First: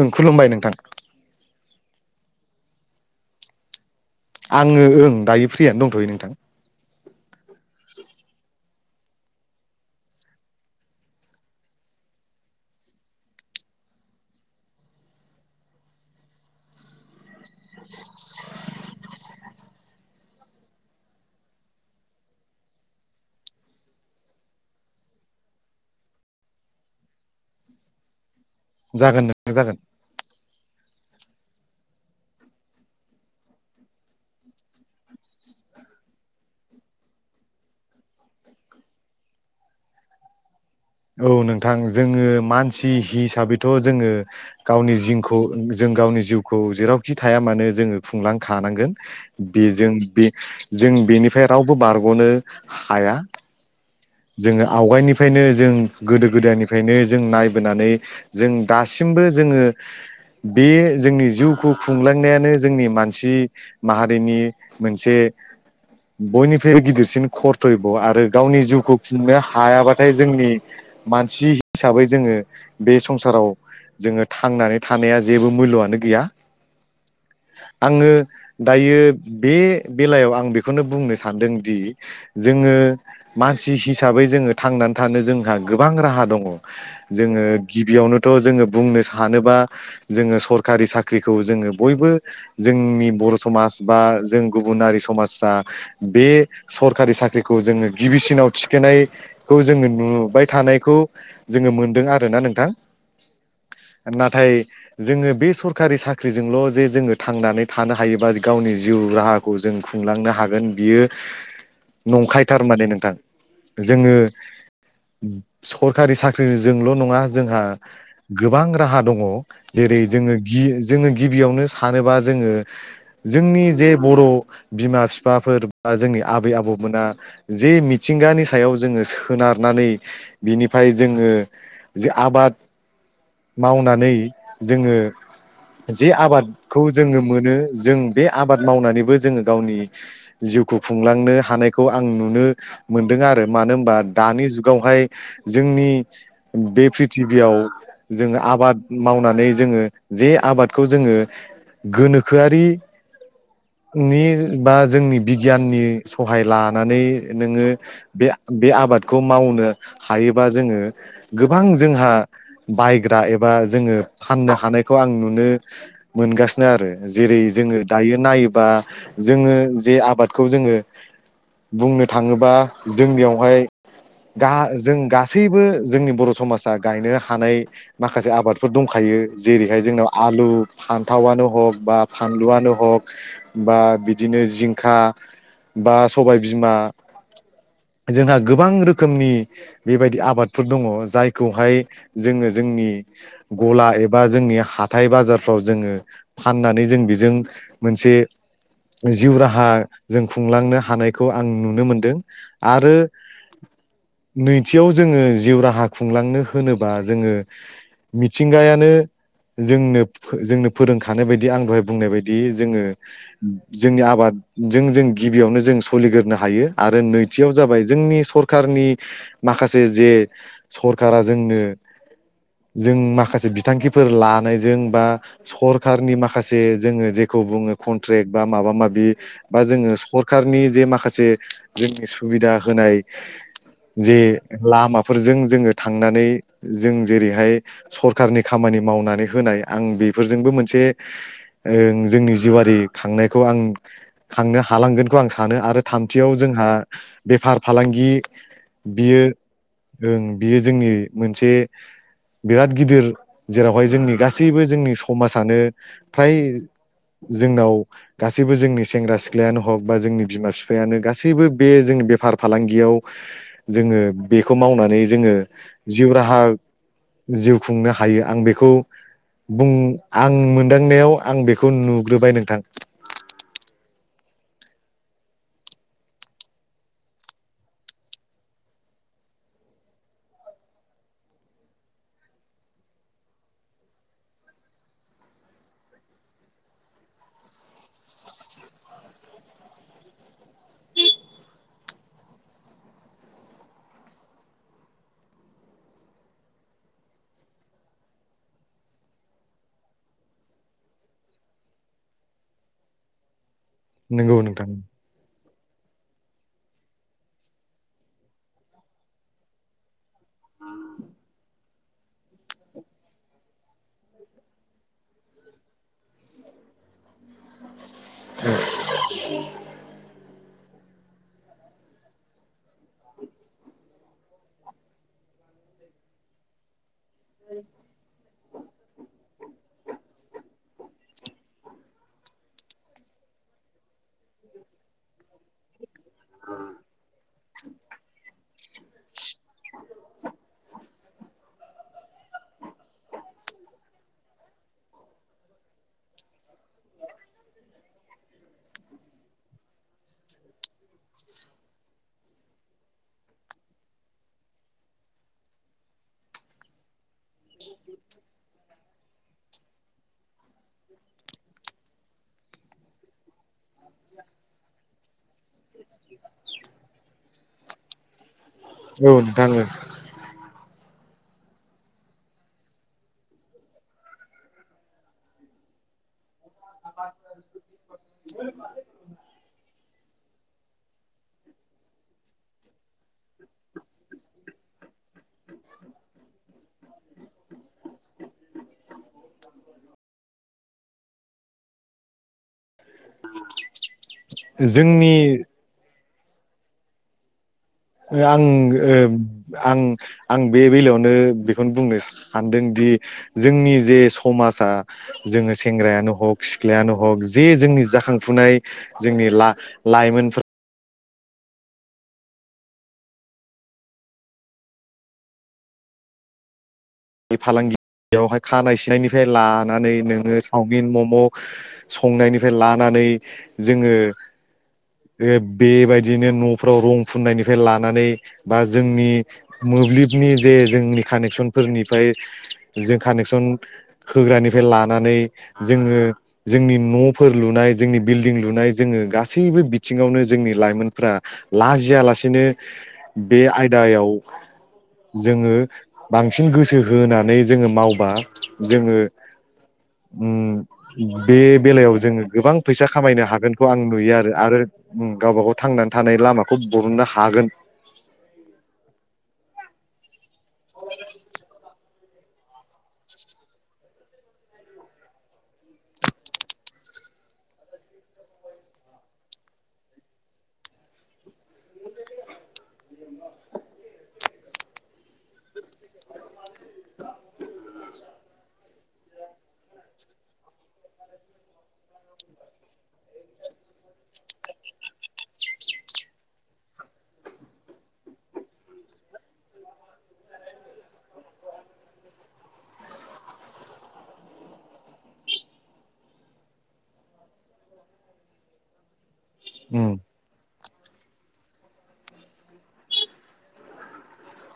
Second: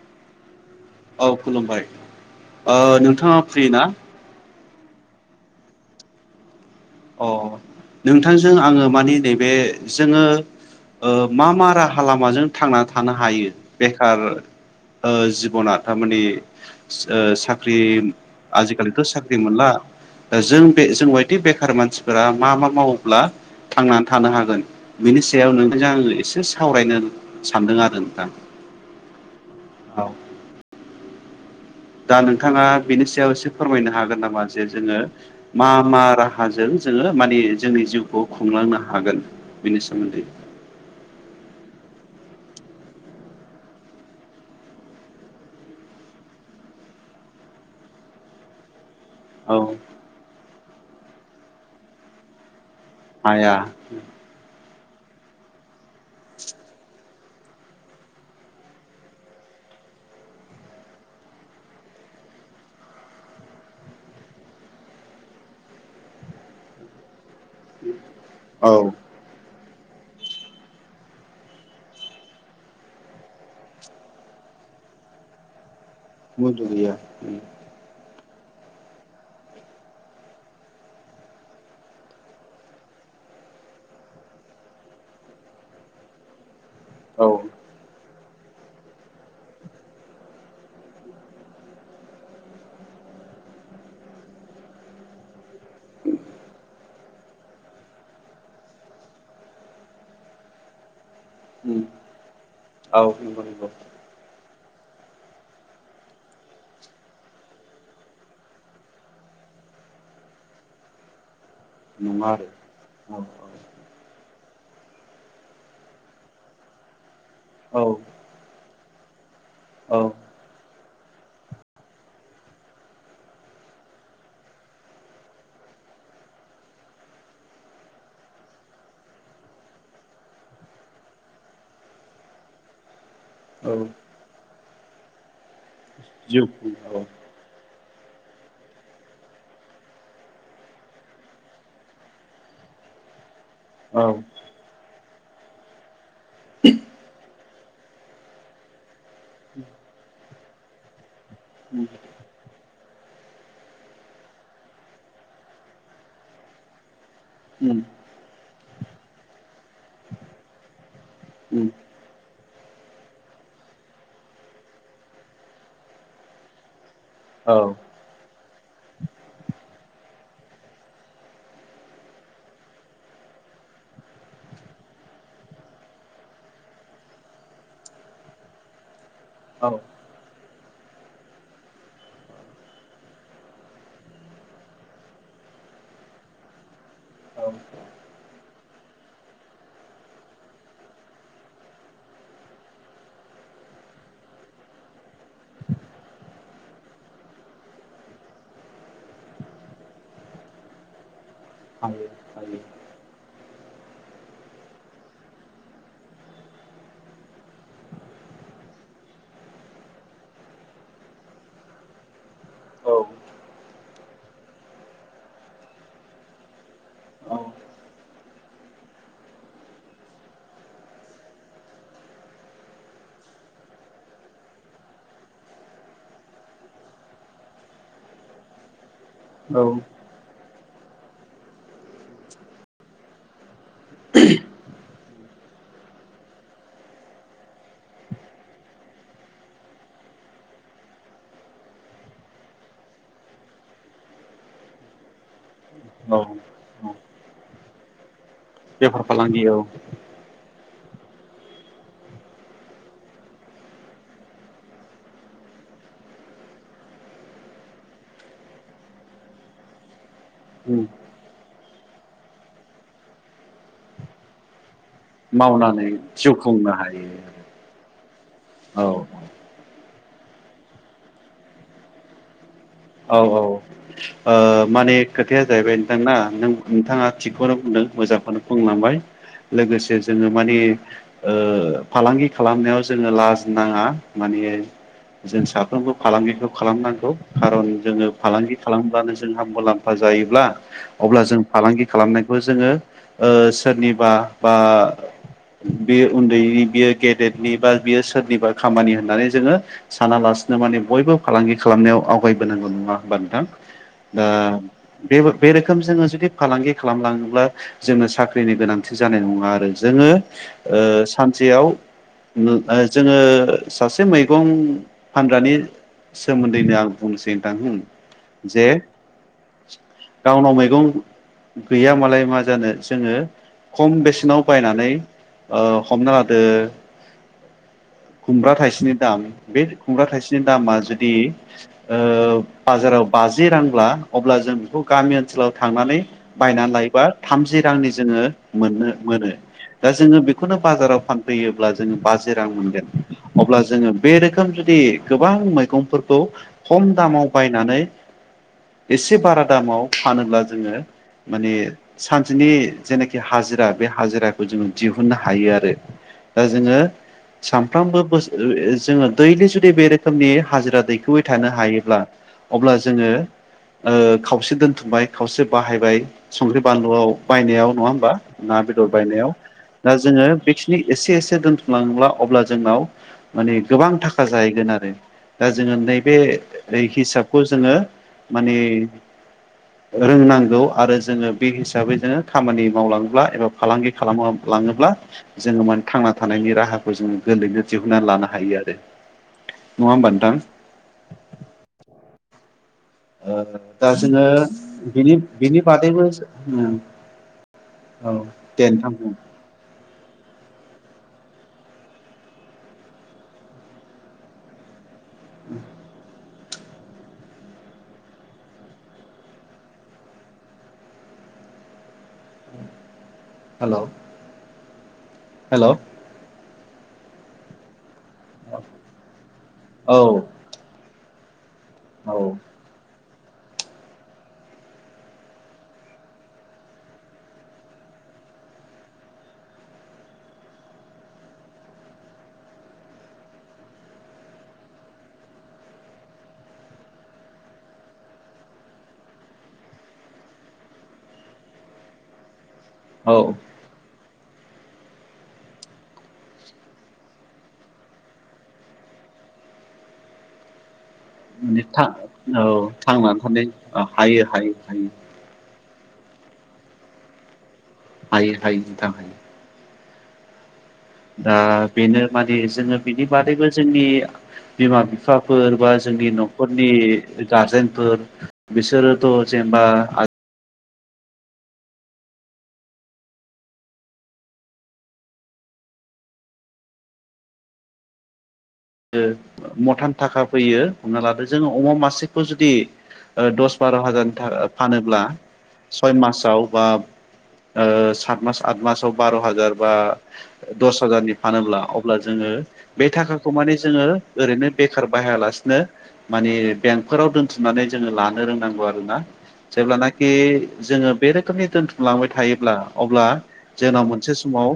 ओं खुलुमबाय नोंथां। औ खुलुमबाय नोंथाङा फ्रि ना? आङो ओं दायो फ्रियानो दंथ'यो नोंथां। अ नोंथांजों आङो मानि नैबे जोङो मा मा राहा लामाजों थांनानै थानो हायो बेखार जिबना थारमानि साख्रि साख्रि आजिखालिथ' साख्रि मोनला जों बे जों बायदि बे मानसिफोरा मा मा मावोब्ला थांनानै थानो हागोन बिनि सायाव नों जों आजों एसे सावरायनो सानदों आरो नोंथां। जागोन नों जागोन। औ [inaudible] दा नोंथाङा बिनि सायाव एसे फोरमायनो हागोन नामा जे जोङो मा मा राहाजों जोङो माने जोंनि जिउखौ खुंलांनो हागोन बेनि सोमोन्दै औ नोंथां जोङो मानसि हिसाबैथ' जोङो गावनि जिउखौ जों गावनि जिउखौ जेरावखि थाया मानो जोङो खुंलांखानांगोन। औ बेजों बे जों बेनिफ्राय रावबो बारग'नो हाया आया। आवगायनिफ्रायनो जों गोदो गोदायनिफ्रायनो जों नायबोनानै जों दासिमबो जोङो बे जोंनि जिउखौ खुंलांनायानो जोंनि मानसि माहारिनि मोनसे बयनिफ्रायबो गिदिरसिन खरथयब' आरो गावनि औ जिउखौ नो हायाबाथाय जोंनि मानसि हिसाबै जोङो बे संसाराव जोङो थांनानै थानाया जेबो मुल्यआनो गै गैया मुलि गैया आङो दायो बे बेलायाव आं बेखौनो बुंनो सानदोंदि जोङो मा मानसि हिसाबै जोङो थांनानै थानो जोंहा गोबां राहा दङ। औ जोङो गिबियावनो थ' जोङो बुंनो सानोबा जोङो सरखारि साख्रिखौ जोङो बयबो जोंनि बर' समाज बा जों गुबुनारि समाजा बे सरकारि साख्रि खौ जोङो गिबिसिनाव थिखोननायखौ जोङो नुबाय थानायखौ जोङो मोनदों आरोना नोंथां औ नंगौ नंगौ नाथाय जोङो बे सरखारि साख्रिजोंल' जे जोङो थांनानै थानो हायोबा गावनि जिउ राहाखौ जों खुंलांनो हागोन बियो नङा आरो नंखायथार माने नोंथां। जोङो सरखारि साख्रि जोंल' नङा। जोंहा गोबां राहा दङ जेरै जोङो गि जोङो गिबियावनो सानोबा जोङो जोंनि जे बर बिमा बिफाफोर बा जोंनि आबै आबौमोना जे मि मिथिंगानि सायाव जोङो सोनारनानै बिनिफ्राय जोङो जे आबाद औ मावनानै जोङो जे जिउ आबादखौ खुंनायाव जोङो मोनो जों बे आबाद मावनानैबो जोङो गावनि जिउखौ खुंलांनो हानायखौ आं नुनो मोन्दों आरो मानो होनबा औ दानि जुगावहाय जोंनि बे प्रिथिबियाव जोङो आबाद मावनानै जोङो जे आबादखौ जोङो गोनोखोआरिनि बा जोंनि बिगियाननि सहाय लानानै नोङो औ बे बे आबादखौ मावनो हायोबा जोङो गोबां जोंहा बायग्रा एबा जोङो फाननो हानायखौ आं नुनो मोनगासिनो आरो जेरै जोङो दायो नायोब बा जोङो जे आबादखौ जोङो बुंनो थाङोबा जों बेवहाय गा जों गासैबो जोंनि बर समाजा गायनो हानाय माखासे आबादफोर दंखायो औ जेरैहाय जोंनाव आलु फान्थावनो हक बा फानलुआनो हक बा बिदिनो जिंखा बा सबाय बिमा जोंहा गोबां रोखोमनि बेबायदि आबादफोर दङ जायखौहाय जोङो जोंनि गला एबा जोंनि हाथाइ बाजारफ्राव जोङो फाननानै जों बेजों मोनसे जिउ राहा जों खुंलांनो हानाय खौ आं नुनो हायो मोनदों हायो आरो नैथियाव जोङो जिउ राहा खुंलांनो होनोबा जोङो मिथिंगायानो जोंनो जोंनो फोरोंखानाय बायदि आं दहाय बुंनाय बायदि बि जोङो जोंनि आबादजों जों गिबियावनो जों सोलिग्रोनो हायो आरो नै औ थियाव जाबाय जोंनि सरखारनि माखासे जे सरखारा जोंनो जों माखासे बिथांखिफोर लानायजों बा सरखारनि माखासे जोङो जेखौ बुङो कन्ट्रेक्ट बा माबा माबि बा औ जोङो सरखारनि जे माखासे जोंनि सु सुबिदा होनाय जे लामाफोरजों जोङो थांनानै जों जेरैहाय सरखारनि खामानि मावनानै होनाय आं बेफोरजोंबो मोनसे जोंनि जिवारि खांनायखौ आं खांनो हालांगोनखौ आं स सानो आरो औ थामथियाव जोंहा बेफार फालांगि बेेफार बियो फालांगि औ ओं बियो जोंनि मोनसे बिराद गिदिर जेरावहाय जोंनि गासैबो जोंनि समाजानो फ्राय जोंनाव गासैबो जोंनि सेंग्रा सिख्लायानो हक बा जोंनि बिमा बिफायानो गासैबो बे जों बेफार फालांगियाव जोङो बेखौ मावनानै जोङो मावनानै जिउ राहा खुंनो हायो जिउ खुंनो हायो आं बेखौ औ बुं आं मोनदांनायाव आं बेखौ नुग्रोबाय नोंथां औ औ ओ माने खोथाया जाहैबाय नोंथांआ नों नोंथाङा थिगखौनो बुंदों मोजांखौनो बुंलांबाय लोगोसे जोङो माने ओ फालांगि खालामनायाव जोङो लाज नाङा माने जों साफ्रोमबो फालांगिखौ खालामनांगौ खारन जोङो फालांगि खालामब्लानो जोंहा मुलाम्फा जायोब्ला अब्ला जों फालांगि खालामनायखौ जोङो सोरनिबा बा बे उन्दैनि बियो गेदेरनि बा बियो सोरनिबा खामानि होननानै जोङो सानालासिनो माने बयबो फालांगि खालामनायाव आवगाय होनांगौ नङा होमबा नोंथां दा नंगौ नोंथां बेबो बे रोखोम जोङो जुदि फालांगि खालामलाङोब्ला जोङो साख्रिनि गोनांथि जानाय नङा आरो जोङो सानसेयाव जोङो सासे मैगं फानग्रानि सोमोन्दैनो आं बुंसेै जे गावनाव मै मैगं गैया मालाय मा जानो जोङो खम बेसे बिनाव बायनानै हमना लादो खुमब्रा थाइसेनि दाम बे खुमब्रा थाइसेनि दामा जुदि बाजाराव बाजि रांब्ला अब्ला जों बेखौ गामि ओनसोलाव थांनानै बायनानै लायोबा थामजि रांनि जोङो मोननो मोनो दा जोङो बेखौनो बाजाराव फानफैयोब्ला जोङो बाजि रां मोनगोन अब्ला जोङो बे रोखोम जुदि गोबां मैगंफोरखौ खम दामाव बायनानै एसे बारा दामाव फानोब्ला जोङो माने सानसेनि जेनाखि हाजिरा बे हाजिराखौ जोङो दिहुननो हायो आरो दा जोङो सानफ्रामबो जो दैलि जु बे रोखोमनि हाजिरा दैखो थानो हायोब्ला अब्ला जोङो । खावसे दोनथुमबाय खावसे बाहायबाय संख्रि बानलुआव बायनायाव नङा होमबा ना बेदर औ बायनायाव नोंथां दा जोङो बे एसे एसे दोनथुमलांब्ला अब्ला जोंनाव माने गोबां थाखा जाहैगोन आरो दा जोङो नै बे ओय हिसाबखौ जोङो माने रोंनांगौ आरो जोङो बे हिसाबै जोङो खामानि मावलाङोब्ला एबा फालांगि खालामलाङोब्ला जोङो मान थांना थानायनि राहाखौ जोङो गोरलैनो दिहुनन्नानै लानो हायो आरो नङा हबा नोंथां दा जोङो जोंनि बिनि बिनि बागैबो ओम । आं आं आं। बे बेलायावनो बेखौनो बुंनो सानदोंदि जोंनि जे समाजा जोङो सेंग्रायानो हक सिख्लायानो हख जे जोंनि जाखांफुनाय जोंनि ला लाइमोनफोरा हेलौ । हेलौ । बे फालांगि बेवहाय खानाय सिनायनिफ्राय लानानै औ नोङो चावमिन मम । मग औ संनायनिफ्राय लानानै जोङो बेब बेबायदिनो न'फ्राव रं फुननायनिफ्राय लानानै बा जोंनि मोब्लिबनि जे जोंनि कानेकसनफोरनि फाय जों कानेकसन होग्रानिफ्राय लानानै जोङो जोंनि न'फोर लुनाय जोंनि बिल्डिं लुनाय जोङो गासैबो बिथिङावनो जोंनि लाइमोनफ्रा लाजिया लासेनो औ बे आयदायाव जोङो बांसिन गोसो होनानै जोङो मावबा जोङो उम बे माने था बेलायाव जोङो औ गोबां फैसा थांनानै खामायनो थानो हागोनखौ आं नुयो हायो आरो हायो आरो हायो उम गावबा गाव थांनानै थानाय लामाखौ बरननो हागोन हायो हायो नोंथां हायो दा बेनो माने जोङो बिनि बादैबो जोंनि बिमा बिफाफोर बा जोंनि न'खरनि गारजेनफोर बिसोरोथ' जेनेबा ओ मथान थाखा फैयो हमना लादो जोङो अमा मासेखौ जुदि ओ दस बार' हाजारनि थाओ फानोब्ला सय मासाव बा ओ सात मास आत मासाव बार' हाजार बा दस हाजारनि फानोब्ला अब्ला जोङो बे थाखा खौ माने जोङो ओरैनो बेखार बाहायालासिनो माने बेंकफोराव दोनथुमनानै जोङो लानो रोंनांगौ आरोना जेब्ला उम नाखि जोङो बे रोखोमनि दोन्थुमलांबाय थायोब्ला अब्ला जोंनाव मोनसे समाव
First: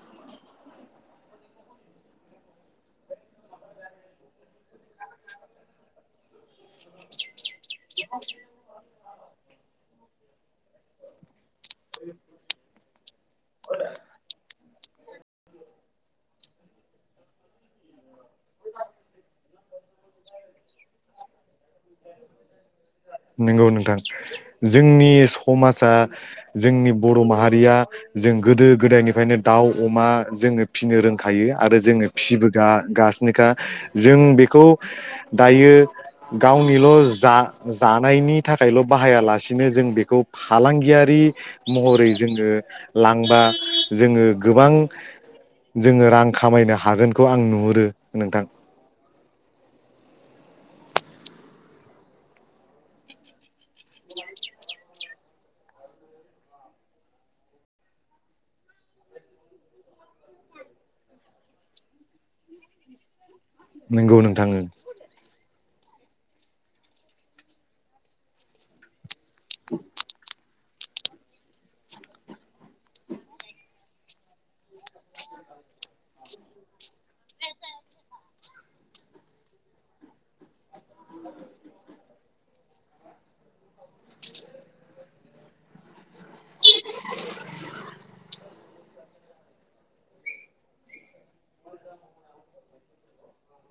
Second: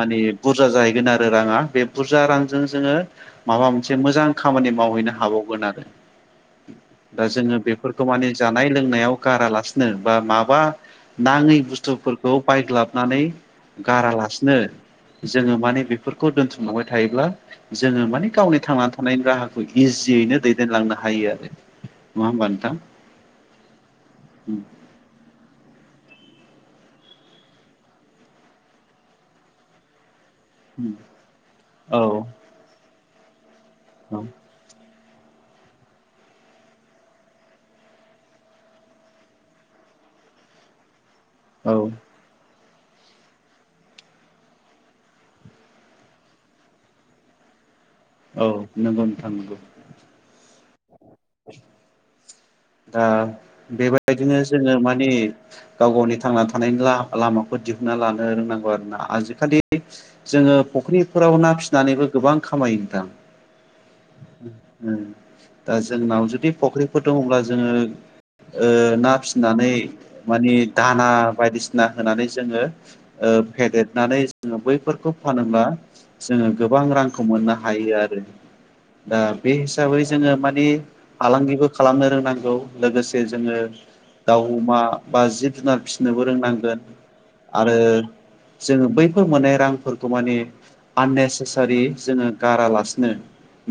माने बुरजा जाहैगोन आरो राङा बे बुरजा रांजों जोङो माबा मोनसे मोजां खामानि मावहैनो हाबावगोन आरो दा जोङो बेफोरखौ माने जानाय लोंनायाव गारालासिनो बा माबा नाङै बुस्थुफोरखौ बायग्लाबनानै गारालासिनो जोङो माने बेफोरखौ दोनथुमलांबाय थायोब्ला जोङो माने गावनि थांना थानायनि राहाखौ इजियैनो दैदेनलांनो हायो आरो नङा होमबा नोंथां नोंगौ नोंथां जोंनि समाजा जोंनि बर' माहारिया जों गोदो गोदायनिफ्रायनो दाउ अमा जोङो फिनो रोंखायो आरो औ जोङो फिबोगा गासि निखा औ जों बेखौ दायो गावनिल' जा जानायनि थाखायल' बाहायालासिनो जों बेखौ फालांगियारि औ महरै जोङो लांबा जोङो गोबां जोङो रां खामायनो हागोनखौ आं नुहुरो नोंथां औ नोंगौ नोंथां नोंगौ दा बेबायदिनो जोङो माने गाव गावनि थांना थानायनि ला लामाखौ दिहुनना लानो रोंनांगौ आरोना आजिखालि जोङो फख्रिनिफोराव ना फिसिनानैबो गोबां खामायो नोंथां नंगौ नोंथां [inaudible] उम दा जोंनाव जुदि फख्रिफोर दङ'ब्ला जोङो ओ ना फि नानै माने दाना बायदिसिना होनानै जोङो ओ फेदेरनानै जोङो बैफोरखौ फानोब्ला जोङो गोबां रांखौ मोननो हायो आरो दा बे हिसाबै जोङो मानि फालांगिबो खालामनो रोंनांगौ लोगोसे जोङो दाउ अमा बा जिब जुनार फिसिनोबो रोंनां गोन आरो जोङो बैफोर मोननाय रांफोरखौ माने आननेसेसारि जोङो गारालासिनो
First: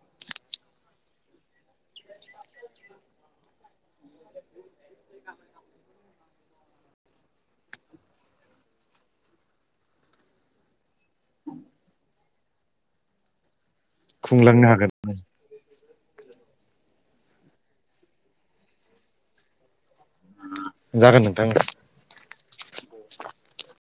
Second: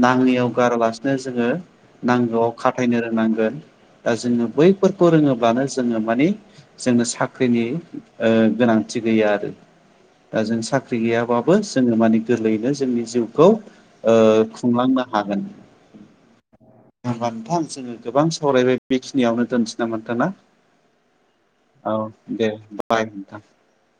नाङैयाव गारालासिनो जोङो नांगौआव खाथायनो रोंनांगोन दा जोङो बैफोरखौ रोङोब्लानो जोङो मानि जोंनो साख्रिनि ओ गोनांथि गैया आरो दा जों साख्रि गैयाबाबो जोङो मानि गोरलैयैनो जोंनि जिउखौ ओ खुंलांनो हागोन। होनबा नोंथां जोङो गोबां सावरायबाय बेखिनियावनो दोननोसै नामा। ना जागोन नोंथां औ दे बाय नोंथां।